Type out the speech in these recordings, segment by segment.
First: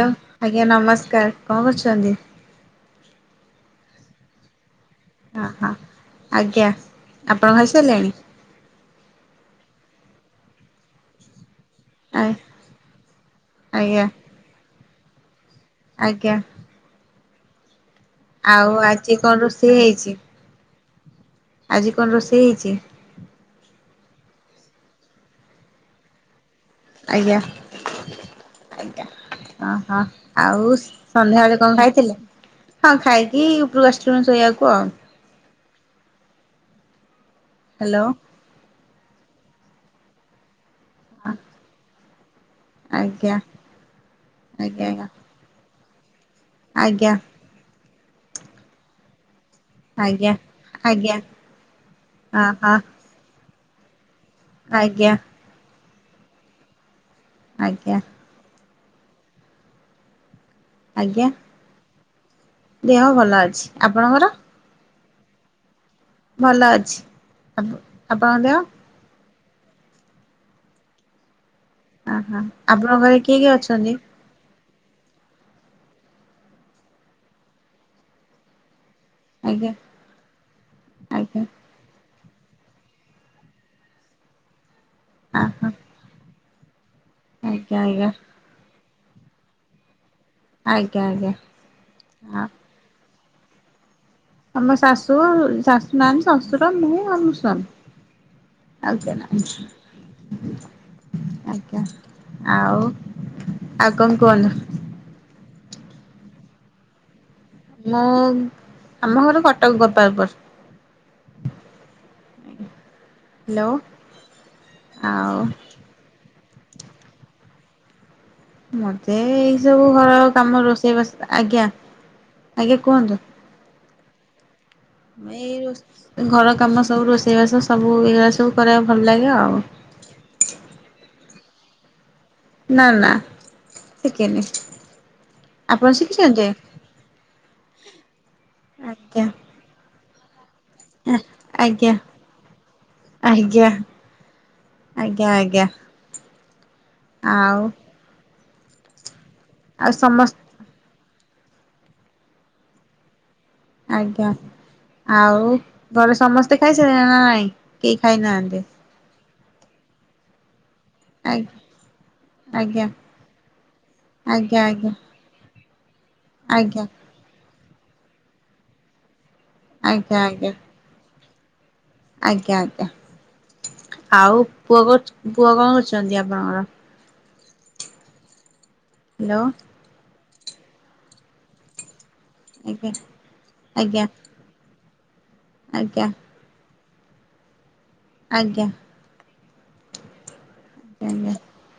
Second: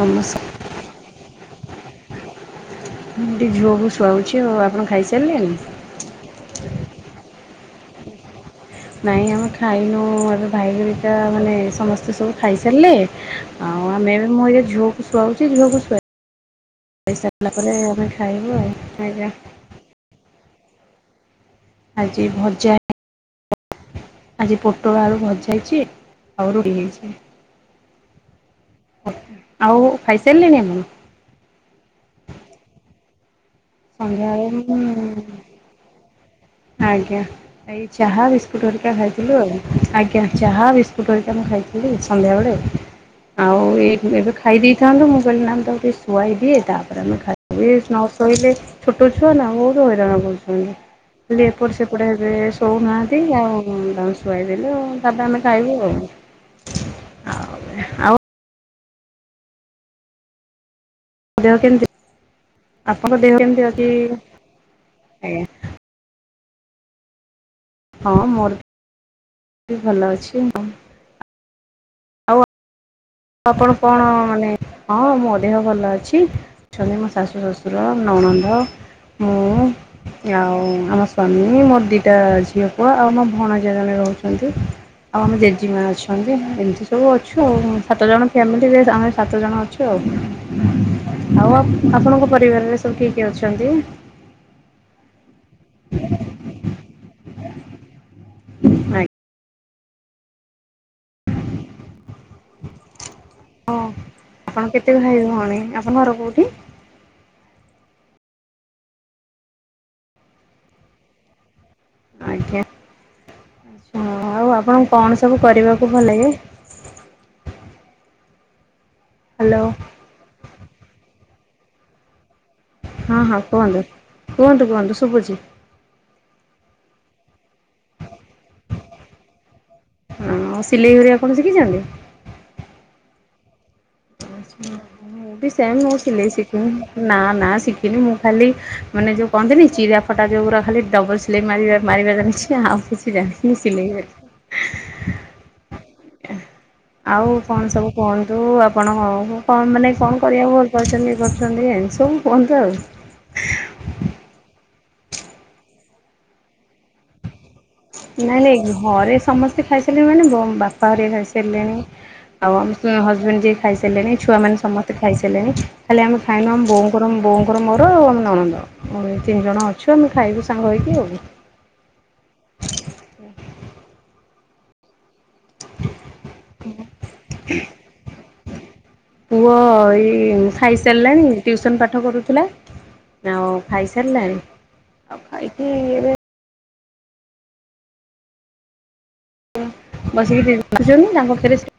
Hello ଆଜ୍ଞା ନମସ୍କାର କଣ କରୁଛନ୍ତି। ମୁଁ ଟିକେ ଝୁଅକୁୁ ଶୁଆଉଛି ଆଉ ଆପଣ ଖାଇସା ଓହୋ ଆଜ୍ଞା ଆପଣ ଖାଇସାରିଲେଣି। ନାଇଁ ଆମେ ଖାଇନୁ ଏବେ ଭାଇହେରିକା ମାନେ ସମ ଆ ସେସବୁ ଖାଇସାରିଲେ ଆଉ ଆଜ୍ଞା ଆମେ ଏବେ ମୁଁ ଏଇଯୋଉ ଝୁଅକୁ ଶୁଆଉଚି ଝିଅକୁ ଆଜ୍ଞା। ଖାଇସିଲା ପରେ ଆମେ ଖାଇବ ଆଉ ଆାଜ୍ଞା। ଟି ହେଇଚି। ଆଜି କଣ ରୋଷେଇ ହେଇଚି? ଆଜି ପୋଟଳ ଆଳୁ ଭଜା ହେଇଛି ଆଉ ରୁଟି ହେଇ ଆଜ୍ଞା ଅ ଆଉ ହଁ ଖାଇସାରିଲେଣି ଆପଣ? ଆଉ ସନ୍ଧ୍ୟାବେଳେ କଣ ଖାଇଥିଲେ ହଁ ଖାଇକି ଉପରୁକୁ ଅସିଚୁ ଏଇ ସନ୍ଧ୍ୟାବେଳେ ଶୋଇବାକୁ ଆଉ। ମୁଁ ଆଜ୍ଞା ଏଇ ହ୍ୟାଲୋ ଚହା ବି କୁଟୁ ହେରିକା ଖାଇଥିଲୁ ଆଉ ଆଜ୍ଞା ଚାହା ବିସ୍କୁଟ୍ ହରିକା ମୁଁ ଖାଇଥିଲି ସନ୍ଧ୍ୟାବେଳେ। ଆଜ୍ଞା ଆଉ ଏବେ ଏବେ ଖାଇ ଆଜ୍ଞା ଦେଇେଇଥାନ୍ତୁ ମୁଁ କହିଲି ନା ମୁଁ ଟିକେ ଶୁଆଇ ଦିଏ ଆଜ୍ଞା ତାପରେ ଆଜ୍ଞା ଆମେ ଖାଇ ବି ନ ଶୋଇଲେ ଛୋଟ ଛୁଆ ନା ମୁଁ ମୁଁ ହଇରାଣ ଆଜ୍ଞା କହୁଛନ୍ତି ଆଜ୍ଞା ଖାଲି ଏପଟେ ସେପଟେ ହେବେ ହଁ ହଁ ଶୋଉନାହାନ୍ତି ଆଉ ଡା ଖୁଆଇଦେଲେୁ ଆଜ୍ଞା ତାପରେ ଆମେ ଖାଇବୁ ଆଉ। ଆଉ ଆଜ୍ଞା। ଆଉ ଆଜ୍ଞା। ଦେହ କେମତି ଆପଣଙ୍କ ଭଲ ଦେହ ଅଛି କେମତି ଅତି ଆପଣଙ୍କର? ଆଜ୍ଞା। ଭଲ ଅଛି ଆପ ହଁ ଆପଣଙ୍କ ମୋର ଦେହ। ଭଲ ଅଛି। ଆ ହାଁ ଆପଣଙ୍କ ଘରେ କିଏ କିଏ ଅଛନ୍ତି। ହଁ ମାନେ ହଁ ମୋ ଦେହ ଭଲ ଅଛି। ଅଛନ୍ତି ମୋ ଶାଶୁ ଶ୍ୱଶୁର ନନନ୍ଦ। ମୁଁ ଆଜ୍ଞା ଆଉ ଆମ ଆଜ୍ଞା ସ୍ଵାମୀ ମୋ ଦୀ। ଟା ଝିଅ ପୁଅ ଆଉ ଆମ ଭଣଜା ଜଣେ ରହୁଛନ୍ତି ଆଉ ଆମ ଓହୋ ଜେଜୀମା ଅଛନ୍ତି ଏମିତି। ସବୁ ଅଛୁ ଆଜ୍ଞା ଆଉ। ଆଜ୍ଞା ଫାମିଲିରେ ଆମେ ସାତ ଜଣ ଅଛୁ ଆଉ ଆଜ୍ଞା ଆଜ୍ଞା। ଆଉ ଆପ ଆପଣଙ୍କ ହଁ ପରିବାରରେ। ସବୁ କିଏ କିଏ ଅଛନ୍ତି। ଆମ ଶାଶୁ ଶାଶୁ ନାହାନ୍ତି ଶ୍ୱଶୁର ମୁଁ ଆଉ ମୋ ସ୍ଵାମି। ଆଉ କିଏ ଆଜ୍ଞା ନାହାନ୍ତି। ଆଜ୍ଞା ଆଉ ଆଉ କଣ ଆପଣ କୁହନ୍ତୁ। କେତେ ଭାଇ ଭଉଣୀ ଆପଣଙ୍କ ଘର କୋଉଠି। ମୁଁ ଆମ ଘର କଟକ ଗୋପାଳପୁର। ଆଜ୍ଞା ହ୍ୟାଲୋ ଆଛା ଆଉ ଆପଣଙ୍କୁ କଣ ଆଉ ସବୁ କରିବାକୁ ଭଲ ଲାଗେ। ମତେ ଏଇ ହ୍ୟାଲୋ ସବୁ ଘର କାମ ରୋଷେଇ ବାସ ଆଜ୍ଞା। ଆଜ୍ଞା କୁହନ୍ତୁ। ହଁ ହଁ କୁହନ୍ତୁ କୁହନ୍ତୁ କୁହନ୍ତୁ। ଶୁଭୁଛି ମୁଁ ଏଇ ରୋ ଘର କାମ ସବୁ ରୋଷେଇ ବାସ ସବୁ ଏଗୁରା ସବୁ କରିବାକୁ ଭଲ ଲାଗେ ଆଉ। ହଁ ଆଉ ସିଲେଇ ଘରିଆ ଆପଣ ଶିଖିଛନ୍ତି। ନା ନା। କେନି। ମୁଁ ବି ସେମ ମୁଁ ସିଲେଇ ଶିଖିନି ନା ନା ଶିଖିନି ମୁଁ ଖାଲି ମାନେ ଆଜ୍ଞା ଯୋଉ କହନ୍ତିନି ଚିରା। ଫଟା ଯୋଗୁୁରା ଖାଲି ଡବଲ ସିଲେଇ ମାରିବା ଆଜ୍ଞା ମାରିବା ଜାଣିଛି ଆଉ କିଛି ଜାଣିନି ଆଜ୍ଞା ସିଲେଇ ଘ ଆଜ୍ଞା ଆଜ୍ଞା। ଆଉ କଣ ସବୁ କୁହନ୍ତୁ ଆପଣଙ୍କୁ କଣ ଆଉ ମାନେ କଣ ସମସ୍ତ କରିବାକୁ ଭ ଯାଉଛନ୍ତି ଇଏ କରୁଛନ୍ତି ଏମତି ସବୁ କୁହନ୍ତୁ ଆଉ‌ ଆଜ୍ଞା ଆଉ ଘରେ ସମସ୍ତେ ଖାଇ ସାଇଲେଣି ନା ନାଇଁ। କେହି ନାଇଁ ଖାଇନାହାନ୍ତି? ନାଇଁ ଘରେ ସମସ୍ତେ ଖାଇ ସାଇଲେଣୀ ମାନେ ବ ବାପା। ତ ରେ ଆଜ୍ଞା ଖାଇସାରିଲଣି ଆଉ ଆଜ୍ଞା ଆମ ହଜବେଣ୍ଡ ଯିଏ ଖାଇସାରିଲେଣି ଛୁଆ ମାନ ଆଜ୍ଞା ଆଜ୍ଞା ସମସ୍ତେ ଖାଇସା ଇଲେଣି ଖାଲି ଆମେ ଖାଇନୁ ଆମ ଆଜ୍ଞା ବୋଉଙ୍କର ବୋଉଙ୍କର ମୋର ଆମ ନଣନ୍ଦ ଏଇ ତିନି ଜଣ ଅ ଅଛୁ ଆମେ ଆଜ୍ଞା ଖାଇବୁ ଆଜ୍ଞା। ସାଙ୍ଗ ହେଇକି ଆଉ। ଆଜ୍ଞା ଆଜ୍ଞା ଆଉ ପୁଅ କୋ ପୁଅ କଣ କରୁଛନ୍ତି ଆପଣଙ୍କର। ହ୍ୟାଲୋ ପୁଅ ଏଇ ଖାଇସାରିଲାଣି ଟ୍ୟୁସନ ପାଠ କରୁଥିଲା। ଆଜ୍ଞା ଆଉ ଆଜ୍ଞା ଖାଇସାରିଲାଣି ଆଉ ଖାଇକି ଆଜ୍ଞା ଏବେ। ଆଜ୍ଞା। ବସିକି ଟିଭି ଦେଖୁଛନ୍ତି ତାଙ୍କ ଆଜ୍ଞା ପାଖେ ରେ ସେ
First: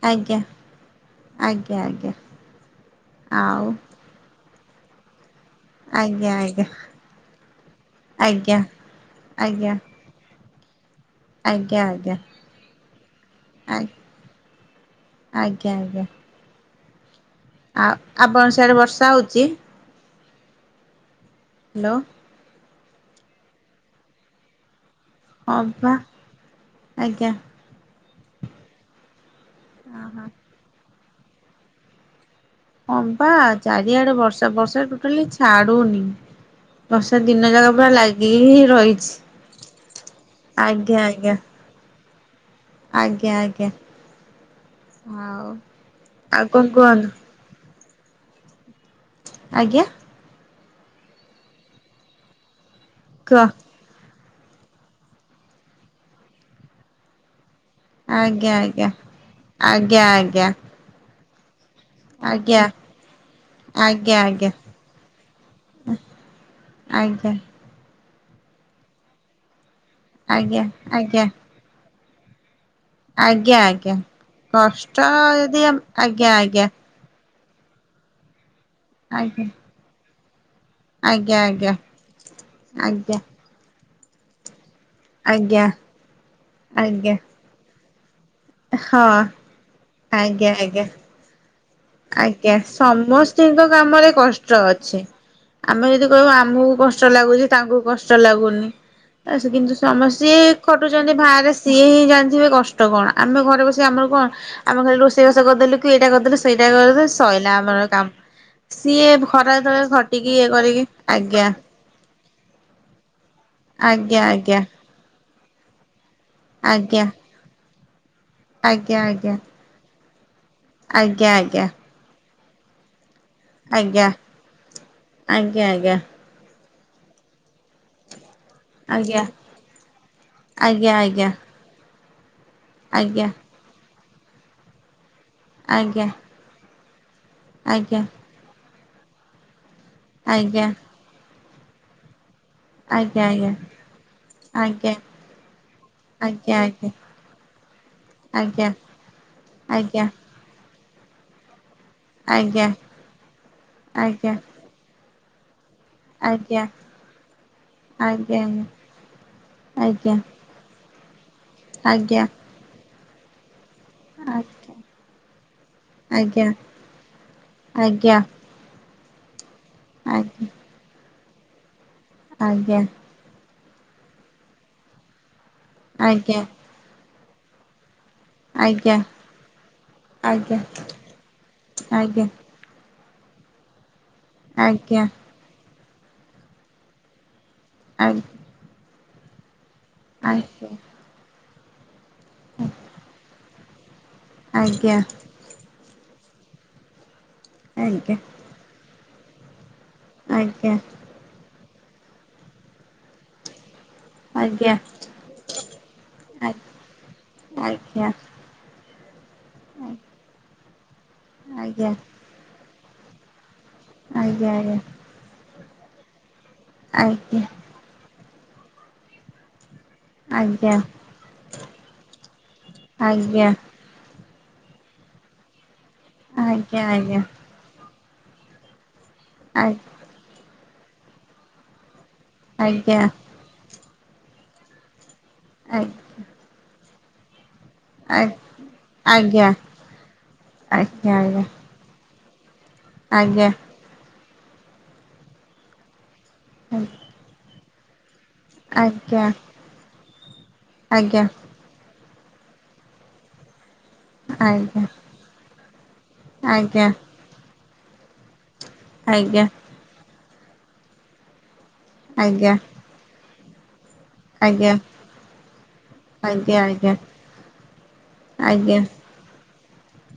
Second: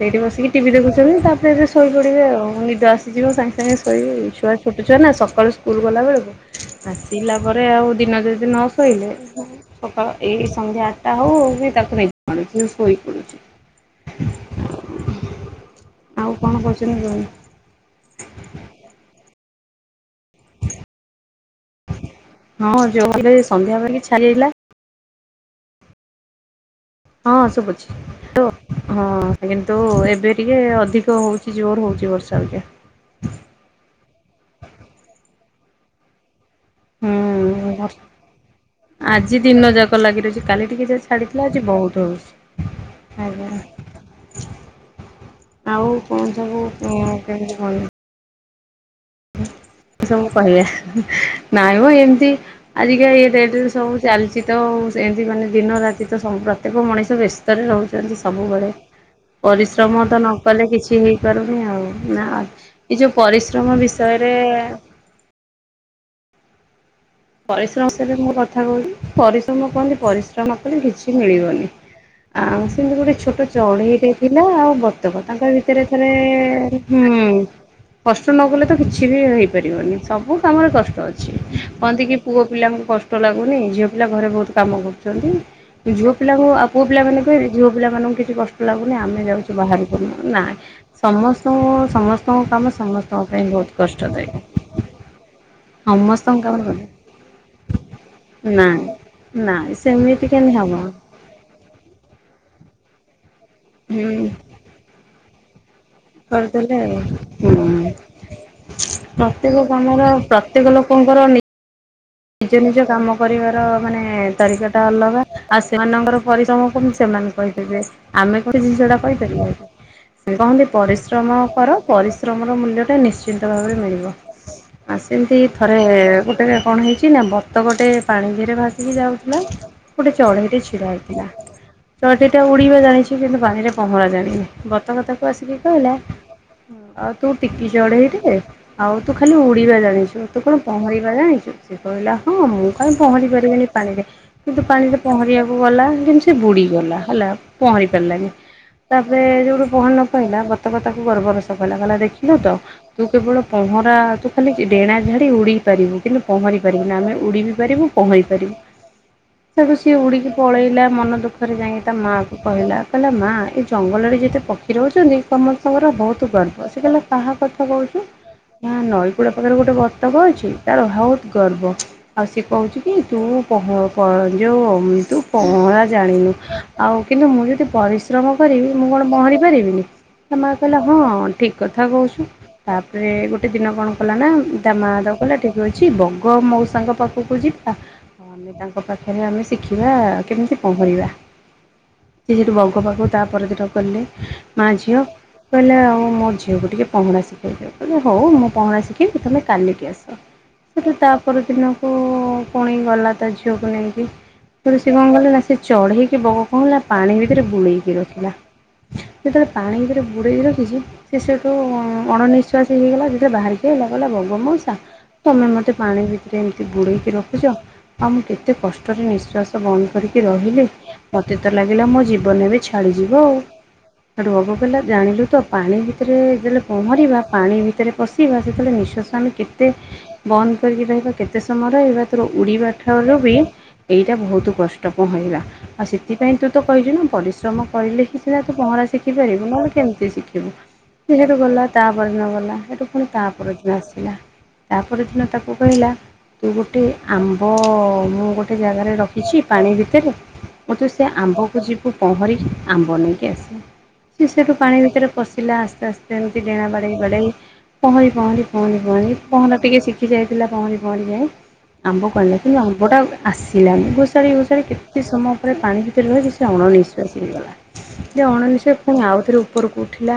ସେଇଠି ଆଜ୍ଞା ବସିକି ଟିଭି ଦେଖୁଛନ୍ତି ତାପରେ ସେ ଆଜ୍ଞା ଶୋଇ ଆଜ୍ଞା ପଡିବେ ଆଉ ନିଦ ଆସିଯିବ ସାଙ୍ଗେ ଆଉ ସାଙ୍ଗେ। ସେଇବେ ଛୁଆ ଛୋଟ ଛୁଆ ନା ସକାଳୁ ସ ସ୍କୁଲ ଆଜ୍ଞା ଗଲାବେଳକୁ ଆଜ୍ଞା ଆସିଲା ପରେ ଆଉ ଦିନ ଯଦି ଆଜ୍ଞା ନ ଶୋଇିଲଲେ। ଆଜ୍ଞା ଏଇ ସନ୍ଧ୍ୟା ଆଠଟା ହଉ ହଉ ବି ଆଜ୍ଞା ତାକୁ ଆଜ୍ଞା ନିଜ ମାଡ଼ୁଛି ସେ ଶୋଇ ପଡୁଛି। ଆଜ୍ଞା ଆଜ୍ଞା। ଆଉ କଣ କହୁଛନ୍ତି କୁହନ୍ତୁ। ଆଉ ଆପଣ ସିଆଡେ ବର୍ଷା ହଉଛି। ହାଲୋ। ହଁ ଯୋରେ ଏଇ ସନ୍ଧ୍ୟାବେଳେ ଟିକେ ଛାଡିଜାଇଥିଲା‌। ହଁ ବା। ଆଜ୍ଞା ହଁ ସୁବୁଛି ହଁ କିନ୍ତୁ ଏବେ ଟିକେ ଅଧିକ। ହେଉଛି ଜୋର ହେଉଛି ବର୍ଷା ଅବିକା। ହଁ ବା ଚାରିଆଡେ ବର୍ଷା ବର୍ଷା ଟୋଟାଲି ଛାଡୁନି। ବର୍ଷା ଦିନ ଯାକ ପୁରା ହୁଁ ଲାଗିିକି ହି ଆଜି ରହିଛି ଦିନ ଯାକ ଲାଗି ରହିଛି କାଲି ଟିକେ ଯା ଆଜ୍ଞା ଆଜ୍ଞା। ଛାଡିଥିଲା [inaudible] ଆଜ୍ଞା ଆଉ କଣ ଆଉ ସବୁ? କୁହନ୍ତୁ [unintelligible] ଆଜ୍ଞା ସବୁ କହିବା ନାଇଁ ମ ଏମିତି ଆଜିକା ଏ କୁହ ଡଟରେ ସବୁ ଚାଲିଛି ତ ସେମିତି ମାନେ ଦିନ ରାତି ତ ପ୍ରତ୍ୟେକ ମଣିଷ ବ୍ୟସ୍ତରେ ରହୁଛି। ଆଜ୍ଞା ସବୁବେଳେ ଆଜ୍ଞା ଆଜ୍ଞା ପରିଶ୍ରମ ତ ନ ଆଜ୍ଞା କଲେ କିଛି ହେଇ ପାରୁନି ଆଉ ନା ଆଜ୍ଞା ଏ ଯୋଉ ପରିଶ୍ରମ ବିଷ ଆଜ୍ଞା ଆଜ୍ଞା ଆଜ୍ଞା। ପରିଶ୍ରମ ସଇଲେ ମୋ କଥା କହୁଛି ପରିଶ୍ରମ କୁହନ୍ତି ପରିଶ୍ରମ ଆଜ୍ଞା କଲେ କିଛି ଆଜ୍ଞା ମିଳିବନି। ଆଉ ସେମିତି ଗୋଟେ ଛୋଟ ଆଜ୍ଞା ଆଜ୍ଞା। ଚଢ଼େଇଟେ ଥିଲା ଆଉ କଷ୍ଟ ବତକ ତାଙ୍କ ଯଦି ଆମ୍ ଭିତରେ ଥରେ ଆଜ୍ଞା ଆଜ୍ଞା ହୁଁ କଷ୍ଟ ନଗଲେ ତ କିଛି ବି ଆଜ୍ଞା ହେଇପାରିବନି ସବୁ କାମରେ କଷ୍ଟ ଅଛି। ଆଜ୍ଞା କହନ୍ତି କି ପୁଅ ପିଲାଙ୍କୁ ଆଜ୍ଞା। କଷ୍ଟ ଲାଗୁନି ଝିଅ ପିଲା ଘରେ ବହୁତ କାମ ଆଜ୍ଞା କରୁ ଆଜ୍ଞା ଝିଅ ପିଲାଙ୍କୁ ଆଉ ପୁଅ ଆଜ୍ଞା ପିଲାମାନେ କହିବେ ଝିଅ ପିଲା ମାନଙ୍କୁ କିଛି କଷ୍ଟ ଲାଗୁନି ହଁ ଆମେ ଯାଉଛୁ ବାହାରକୁ ଆଜ୍ଞା ନାହିଁ ଆଜ୍ଞା। ସମସ୍ତଙ୍କ ଆଜ୍ଞା କାମ ସମସ୍ତଙ୍କ ପାଇଁ ସମସ୍ତିଙ୍କ ବହୁତ କାମରେ କଷ୍ଟଦାୟକ କଷ୍ଟ ଅଛି ଆମେ ଯଦି କହିବା ସମସ୍ତଙ୍କ କାମ ଆମକୁ କଲେ କଷ୍ଟ ଲାଗୁଛି ତାଙ୍କୁ କଷ୍ଟ ଲାଗୁନି। ନାଇଁ କିନ୍ତୁ ନାଇଁ ସେମିତି ସମସ୍ତେ କେମିତି ହବ ଖଟୁଛନ୍ତି ବାହାରେ। ସିଏ ହିଁ ଜାଣିଥିବେ କଷ୍ଟ କଣ ଆମେ ଘରେ ବସି ଆମର କଣ ହୁଁ ଆମ ଖାଲି ରୋଷେଇବାସ କରିଦେଲୁ କି ଏଇଟା ସେଇଟା କରିଦେଲେ ଆଉ କରିଦେ ସରିଲା ଆମର ହୁଁ କାମ। ସିଏ ଖରା ପ୍ରତ୍ୟେକ ଯେତଳେ କାମର ଖଟିକି ଇଏ ପ୍ରତ୍ୟେକ କରିକି ଲୋକଙ୍କର ନି ଆଜ୍ଞା। ନିଜ ନିଜ କାମ କରିବାର ମାନେ ଆଜ୍ଞା ତାରିକାଟା ଅଲଗା। ଆଉ ସେମାନଙ୍କର ପରିଶ୍ରମକୁ ଆଜ୍ଞା ସେମାନେ କହିପାରିବେ ଆମେ କଣ ସେଇ ଜିନିଷଟା ଆଜ୍ଞା ଆଜ୍ଞା କହିପାରିବା କି? କହନ୍ତି ପରିଶ୍ରମ ଆଜ୍ଞା କର ପରିଶ୍ରମର ମୂଲ୍ୟ ଟା ନିଶ୍ଚିତ ନିଶ୍ଚିନ୍ତ ଭାବରେ ଆଜ୍ଞା ମିଳିବ ଆ ସେମତି ଥରେ ଆଜ୍ଞା ଗୋଟେ କଣ ହେଇଛି କି ନା ବତକ ଟେ ପାଣିିରେ ଭାସିକି ଆଜ୍ଞା ଯାଉଥିଲା ଗୋଟେ ଚଢେଇରେ ଛିଡା ହେଇଥିଲା। ଆଜ୍ଞା ଆଜ୍ଞା ଚଢେଇ ଟା ଉଡିବା ଜାଣିଛି କିନ୍ତୁ ପାଣିରେ ପହଁରା ଜାଣିନି ଗତ କଥାକୁ ଆସିକି କହିଲା ଆଜ୍ଞା ଆଉ ତୁ ଟିକି ଆଜ୍ଞା ଆଜ୍ଞା ଚଢ଼େଇ ଟେ ଆଉ ତୁ ଖାଲି ଉଡ଼ିବା ଜାଣିଛୁ ତୁ କଣ ଆଜ୍ଞା ପହଁରିବା ଜାଣିଛୁ? ସେ କହିଲା ହଁ ମୁଁ ଆଜ୍ଞା କାହିଁ ପହଁରି ଆଜ୍ଞା ପାରିବିନି ପାଣିରେ? କିନ୍ତୁ ଆଜ୍ଞା ପାଣିରେ ଆଜ୍ଞା ପହଁରିବାକୁ ଗଲା କିନ୍ତୁ ସେ ଆଜ୍ଞା ଆଜ୍ଞା ବୁଡିଗଲା ହେଲା ପହଁରି ପାରିଲାନି। ଆଜ୍ଞା ତାପରେ ଯୋଉଠୁ ପହଁରି ନ ପାଇଲା କଥାକୁ ଗର୍ବର ସହ କଲା କଲା ଦେଖିଲୁ ତୁ କେବଳ ପହଁରା ତୁ ଖାଲି ଡେଣା ଝାଡି ଉଡେଇ ପାରିବୁ କିନ୍ତୁ ପହଁରି ପାରିବୁ ନା ଆମେ ଉଡି ବି ପାରିବୁ ଆଜ୍ଞା ଆଜ୍ଞା ଆଜ୍ଞା ଆଜ୍ଞା ଆଜ୍ଞା ଆଜ୍ଞା ଆଜ୍ଞା ଆଜ୍ଞା ଆଜ୍ଞା ଆଜ୍ଞା ଆଜ୍ଞା ପହଁରି ପାରିବୁ ଆଜ୍ଞା ତାକୁ ସିଏ ଉଡିକି ପଳେଇଲା ମନ ଦୁଃଖରେ ଯାଇକି ତା ମାଆ କୁ କହିଲା କହିଲା ମା ଜଙ୍ଗଲରେ ଯେତେ ପକ୍ଷୀ ରହୁଛନ୍ତି ସମସ୍ତଙ୍କର ବହୁତ ଗର୍ବ ସେ କହିଲେ କାହା କଥା କହୁଛୁ? ଆ ନଈ କୂଳ ପାଖରେ ଗୋଟେ ବତକ ଅଛି ତାର ବହୁତ ଗର୍ବ ଆଉ ସିଏ କହୁଛି କି ତୁ ପହଁରା ଯୋଉ ତୁ ପହଁରା ଜାଣିନୁ। ଆଉ କିନ୍ତୁ ମୁଁ ଯଦି ପରି ଶ୍ରମ ଆଜ୍ଞା ଆଜ୍ଞା କରିବି ମୁଁ ଆଜ୍ଞା କଣ ପହଁରି ପାରିବିନି ସେ ମା ଆଜ୍ଞା କହିଲା ହଁ ଠିକ କଥା ଆଜ୍ଞା କହୁଛୁ। ତାପରେ ଗୋଟେ ଦିନ କଣ କଲା ନା ତା ଆଜ୍ଞା ମାଆ ତାକୁ କହିଲା ଠିକ୍ ଅଛି ଏବଂ ବଗ ମୋ ସାଙ୍ଗ ପାଖକୁ ଯିବା। ଆ ଆମେ ତାଙ୍କ ପାଖରେ ଆମେ ଶିଖିବା କେମିତି ଆଜ୍ଞା ପହଁରିବା? ସେ ସେଇଠୁ ବଗ ପାଖକୁ ତାପର ଦିନ ଗଲେ ମାଆ ଆଜ୍ଞା ଝିଅ। କହିଲେ ଆଉ ମୋ ଝିଅକୁ ଟିକେ ପହଁରା ଶିଖାଇ ଦେବି କହିଲେ ଆଜ୍ଞା ହଉ ମୁଁ ପହଁରା ଶିଖେଇ ଦେବି ତମେ କାଲିକି ଆସ। ଆଜ୍ଞା। ସେଠୁ ତା ପରଦିନକୁ ପୁଣି ଗଲା ତା ଝିଅକୁ ନେଇକି। ଆଜ୍ଞା ତ ସେ କଣ କହିଲି ନା ସେ ଚଢେଇକି ବଗ କଣ କଲା ପାଣି ଭିତରେ ବୁଳେଇକି ଆଜ୍ଞା ରଖିଲା। ଯେତେବେଳେ ଆଜ୍ଞା ପାଣିରେ ବୁଡେଇ ରଖିଛି ସେ ସେଠୁ ଆଜ୍ଞା ଆଜ୍ଞା ଅଣ ନିିଶ୍ଵାସ ହେଇ ହେଇଗଲା ଯେତେବେଳେ ବାହା କହିଲା ବଗ ମଉସା ତମେ ମତେ ପାଣି ଭିତରେ ଏମିତି ଆଜ୍ଞା ବୁଡେଇକି ଆଜ୍ଞା ରଖୁଛ। ଆଉ ମୁଁ କେତେ କଷ୍ଟରେ ନିଃଶ୍ୱାସ ବନ୍ଦ କରି ରହିଲି ଆଜ୍ଞା ମତେ ତ ଲାଗିଲା ମୋ ଜୀବନ ଏବେ ଛାଡିଯିବ ଆଉ। ସେଠୁ ହବ କଇଲା ଜାଣିଲୁ ତ ପାଣି ଭିତରେ, ଯେତେବେଳେ ଆଜ୍ଞା ଆଜ୍ଞା ଆଜ୍ଞା ଆଜ୍ଞା ପହଁରିବା ଆଜ୍ଞା ପାଣି ଭିତରେ ପସ୍ ଟି ଯେତେବେଳେ ନିଶ୍ୱାସ ଆମେ କେତେ ବନ୍ଦ କରିକି ରହିବା, କେତେ ସମୟ ରହିବା ସେର ଆଜ୍ଞା ଆଜ୍ଞା ଉଡ଼ିିବାଠାରୁ ବି ଏଇଟା ବହୁତ କଷ୍ଟ, ପହଁରିବା ଆଉ ସେ ଥିପାଇଁ, ତୁ ତ କହିଚୁ ନା ପରିଶ୍ରମ କହିଲେଖି ସିନା ତୁ ପହଁରା ଶିଖି ପାରିବୁ, ନହେଲେ କେମିତି ଶିଖିବୁ ସେ ସେଟୁ ଗଲା ତାପର ଦିନ ଗଲା, ସେଠୁ ପୁଣି ତା ପରଦିନ ଆସିଲା, ତାପରେ ଦିନ ତାକୁ କହିଲା ତୁ ଗୋଟେ ଆମ୍ବ ମୁଁ ର ଗୋଟେ ଜାଗାରେ ରଖିଚି ପାଣି ଭିତରେ ମୁଁ ତୁ ସେ ଆମ୍ବକୁ ଯିବୁ ପହଁରିକି ଆମ୍ବ ନେଇକି ଆସିବୁ। ସେ ସେଇଠୁ ପାଣି ଭିତରେ ପଶିଲା ଆସ୍ତେ ଆସ୍ତେ ଏମିତି ଡେଣା ବାଡ଼େଇ ବାଡ଼େଇ ପହଁରି ପହଁରି ପଉଣି ପଉଣି ପହଁରା ଟିକେ ଶିଖି ଯାଇଥିଲା ପହଁଣି ପହଁଣି ଯାଇ ଆମ୍ବ କଣ କଲା, ଆମ୍ବ ଟା ଆସିଲାନି ଘୋଷାଡ଼ି ଆଜ୍ଞା ଘୋଷାଡ଼ି କେତେ ସମୟ ପରେ ପାଣି ଭିତରେ ଆଜ୍ଞା ଆଜ୍ଞା ଆଜ୍ଞା ଆଜ୍ଞା ଆଜ୍ଞା ଆଜ୍ଞା ରହକି ସେ ଅଣ ଆଜ୍ଞା ନିିଶ୍ୱାସ ହେଇଗଲା। ଯେଣନ ଆଜ୍ଞା ଅଣନିଶ୍ୱାସୀ ହେଲା ଆଉଥରେ ଉପରକୁ ଉଠିଲା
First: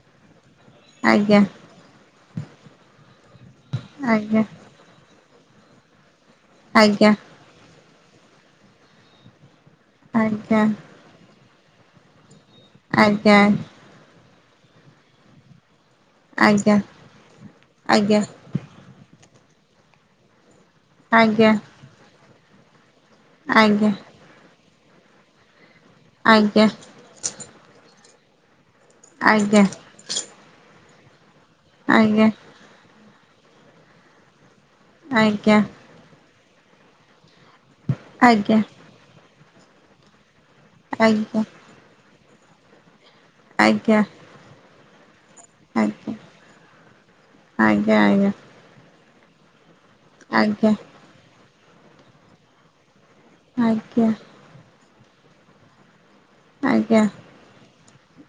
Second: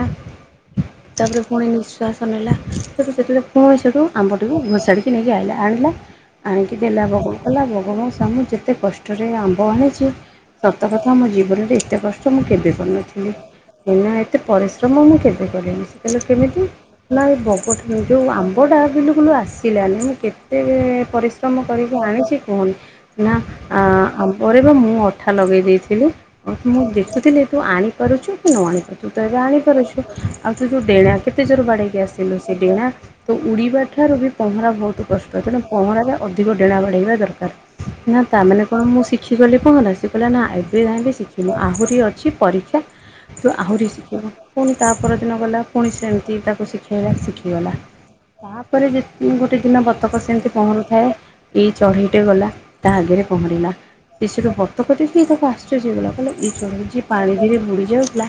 ଆଜ୍ଞା ତାପରେ ପୁଣି ନିଃଶ୍ୱାସ ନେଲା ସେ ସେତେବେଳେ ପୁ ସେଠୁ ଆଜ୍ଞା ଆମ୍ବଟିକୁ ଘୋଷାଡ଼ିକି ନେଇକି ଆଇିଲା, ଆଣିଲା ଆଣିକି ଦେଲା ବକୁୁ କଲା ଭଗବାନ ସାମୁ ଯେତେ କଷ୍ଟରେ ଆମ୍ବ ଆଣିଚି ଆଜ୍ଞା ସତକ ନା ମ ଜୀବନରେ ଏତେ କଷ୍ଟ ମୁଁ କେବେ ଆଜ୍ଞା କରିନଥିଲି, ଆଜ୍ଞା ହେନା ଏତେ ପରିଶ୍ରମ ମୁଁ କେବେ କରିନିି। ତେଣୁ କେମିତି, ଆଜ୍ଞା ନା, ଏ ବଗ ଆଜ୍ଞା ଯେଉଁ ଆମ୍ବଟା ବିଲୁ କଲୁ ଆସ ପିଲାମାନେ, ମୁଁ କେତେ ଆଜ୍ଞା ପରିଶ୍ରମ କରିକି ଆଣିଚି, କୁହନି ନା ଆଜ୍ଞା ପରେ ବା ମୁଁ ଅଠା ଲଗେଇ ଦେଇଥିଲି, ଆଜ୍ଞା ମୁଁ ଦେଖୁଥିଲି, ତୁ ଆଣିପାରୁଚୁ କି ନ ଆଣିପାରୁଚୁ। ତୁ ତବେ ଆଣି ପାରୁଛୁ ଆଉ ତୁ ଡେଣା କେତେ ଜୋରେ ବାଡ଼େଇକି ଆଜ୍ଞା ଆସିଲୁ। ସେଠ, ନା ତ ଉଡିବା ଠାରୁ ବି ପହଁରା ବହୁତ କଷ୍ଟ ଆଜ୍ଞା ତେଣୁ ପହଁରା ବା ଅଧିକ ଡେଣା ବଢ଼େଇବା ଦରକାର, ନା ଆଜ୍ଞା ତାମାନେ କଣ ମୁଁ ଶିଖିଗଲି ପହଁରା। ଶି କିଲା ନା ଏବେ ଯାଇ ବି ଆଜ୍ଞା ଶିଖିନୁ ଆହୁରି ଅଛି ପରୀକ୍ଷା ତୁ ଆହୁରି ଆଜ୍ଞା ଆଜ୍ଞା ଶିଖିବୁ। ପୁଣି ତା ପରଦିନ ଗଲା, ପୁଣି ଆଜ୍ଞା ସେମିତି ତାକୁ ଶିଖେଇଲା ଶିଖିଗଲା, ତାପରେ ଯେତ୍ ଉଁ, ଗୋଟେ ଦିନ ବତକ ସେମିତି ଆଜ୍ଞା ପହଁରୁଥାଏ, ଏଇ ଚଢ଼େଇଟେ ଗଲା ତା ଆଗରେ ପହଁରିଲା, ଆଜ୍ଞା ଆଜ୍ଞା ସେ ସେଠୁ ବତକ ଦେଖି ତାକୁ ଆସିଲ ସେକ ସେସ୍ ହେଇଗଲା, କଇଲା ଏ କେମିତି ଆଜ୍ଞା ପାଣି ଫ ବୁଡ଼ି ଯାଉଥିଲା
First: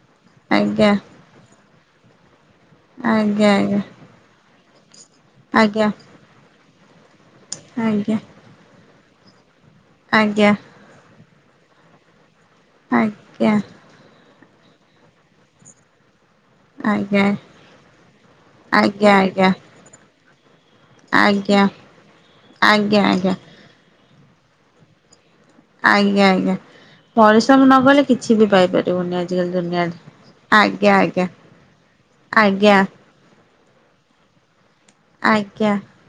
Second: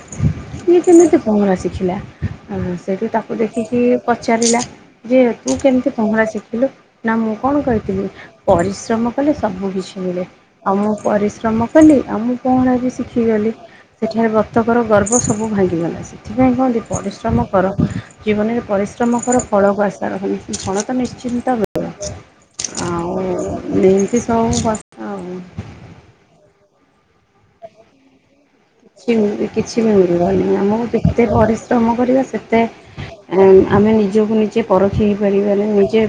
ଆଜ୍ଞା ଆଜ୍ଞା ଆଜ୍ଞା ଆଜ୍ଞା ଆଜ୍ଞା ଆଜ୍ଞା ଆଜ୍ଞା ଆଜ୍ଞା ଆଜ୍ଞା ସେ ଆଜ୍ଞା କେମିତି ପହଁରା ଶିଖିଲା, ସେଇଠି ତାକୁ ଦେଖିକି ପଚାରିଲା ଯେ ତୁ କେମିତି ଆଜ୍ଞା ପହଁରା ଶିଖିଲୁ? ନା, ମୁଁ କଣ କହିଥିଲି ପରିଶ୍ରମ କଲେ ସବୁ କିିଛି ମିଳେ। ଆଉ, ମୁଁ ପରିଶ୍ରମ କଲି, ଆଉ ମୁଁ ପହଁରା ବି ଶିଖିଗଲି। ସେଠୁ ଏ ବତକର ଗର୍ବ ସବୁ ଭାଙ୍ଗିଗଲା, ସେ ଏଥିପାଇଁ କୁହନ୍ତି, ପରିଶ୍ରମ କର ଜୀବନରେ ପରିଶ୍ରମ କର ଫଳକୁ ଆଶା ରଖନା କିନ୍ତୁ ଫଳ ତ ନିଶ୍ଚିନ୍ତ ଆଜ୍ଞା କରିବା, ଆଜ୍ଞା ଆଉ ଏମ୍ତି ସବୁ କଥା। ଆଉ ଆଜ୍ଞା ଆଜ୍ଞା। ପରିଶ୍ରମ ନକଲେ କିଛି କିଛି ବି ମିଳିବନି, ଆମକୁ ଆଜ୍ଞା ଯେତେ ଆଜ୍ଞା ପରିଶ୍ରମ କରିବା ସେତେ ଆଜ୍ଞା ଆମେ ନିଜକୁ ନି ନିଜେ ପରଖି ହେଇପାରିବା, ଆଜ୍ଞା ନିଜେ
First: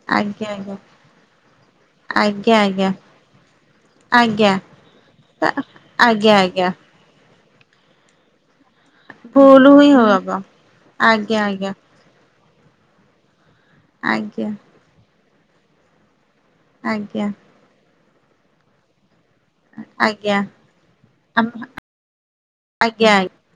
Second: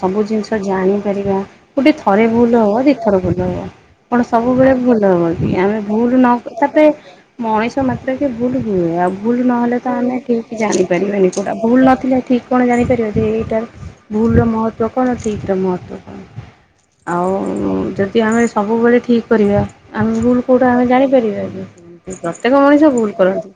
ସବୁ ଜିନିଷ ଆଜ୍ଞା ଜାଣିପାରିବା ଗୋଟେ ଥରେ ଆଜ୍ଞା ଭୁଲ ହବ ଆଜ୍ଞା ଦୁଇଥର ଭୁଲ ହବ କଣ ଆଜ୍ଞା ସବୁବେଳେ ଭୁଲ ହବ କି ଆମେ ଆଜ୍ଞା ଭୁଲ ନ କଲେ ଆଜ୍ଞା ତାପରେ ମଣିଷ ମାତ୍ରକେ ଭୁଲ ହୁଏ, ଆଉ ଭୁଲ ନହେଲେ ହିଁ ତ ଆମେ ହବ। ଠିକ୍ ଜାଣିପାରିବନି, ଆଜ୍ଞା କୋଉଟା ଆଜ୍ଞା ଭୁଲ ନଥିଲେ ଠିକ୍ କଣ ଜଣିପାରିବା, ଯେ ଏଇଟାରେ ଭୁଲର ଆଜ୍ଞା ମହତ୍ୱ କଣ ଠିକ୍ ର ମହତ୍ୱ କଣ? ଆଜ୍ଞା ଆଉ ଯଦି ଆମେ ସବୁବେଳେ ଠିକ୍ କରିବା ଆମେ ଆଜ୍ଞା ଭୁଲ୍ କୋଉଁଟା ଆମେ ଜାଣିପାରିବା ଆମ କି? ପ୍ରତ୍ୟେକ ମଣିଷ ଆଜ୍ଞା ଭୁଲ କରନ୍ତି,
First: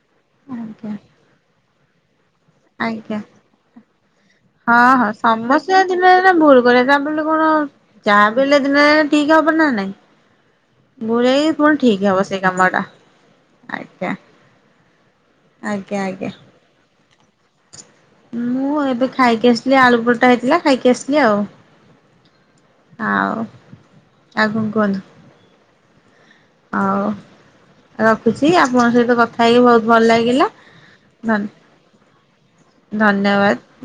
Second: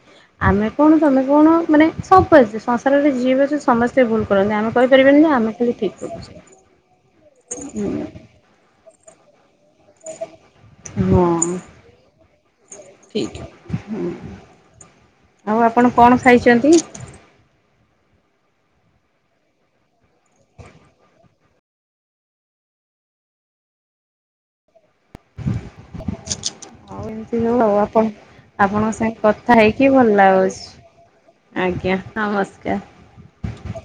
ଆମେ ଆଜ୍ଞା କଣ ତମେ କଣ ମାନେ ସବୁ ପରିସ୍ତି ସଂସାରରେ ଆଜ୍ଞା ଯିଏ ବି ଅଛ ସମସ୍ତେ ଭୁଲ କରନ୍ତି, ଆମେ ହଁ ହଁ କହିପାରିବନି କି ଆମେ ଖାଲି ସମସ୍ତେ ଦିନେ ଠିକ ଦିନେ କରୁଛେ। [inaudible] ବୁଲେ ଦିନ ଠିକ ହବ ନା ନାଇଁ, ହଁ ବୁଲେଇ ପୁଣି ଠିକ ହବ ସେ ଟମଡ ଠିକ୍। ଆଜ୍ଞା। ଆଉ ଆପଣ ଆଜ୍ଞା କଣ ଆଜ୍ଞା ଖାଇଚନ୍ତି? ମୁଁ ଏବେ ଖାଇକି ଆସିଲି ଆଳୁ ପର୍ଟା ହେଇଥିଲା ଖାଇକି ଆସିଲି ଆଉ। ଆଉ, ଆଉ କଣ କୁହନ୍ତୁ? [unintelligible] ଆଉ ଏମିତି ଯୋଉ ଆଉ ଆପଣ ଆପଣଙ୍କ ସାଙ୍ଗେ କଥା ହେଇକି ଭଲ ଲାଗୁଛି। ଆଜ୍ଞା ନମସ୍କାର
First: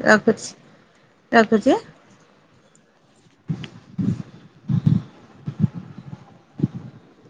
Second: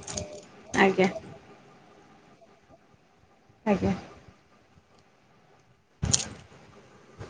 ଆଜ୍ଞା। ରଖୁଚି ଆଁ ଆଜ୍ଞା। [unintelligible]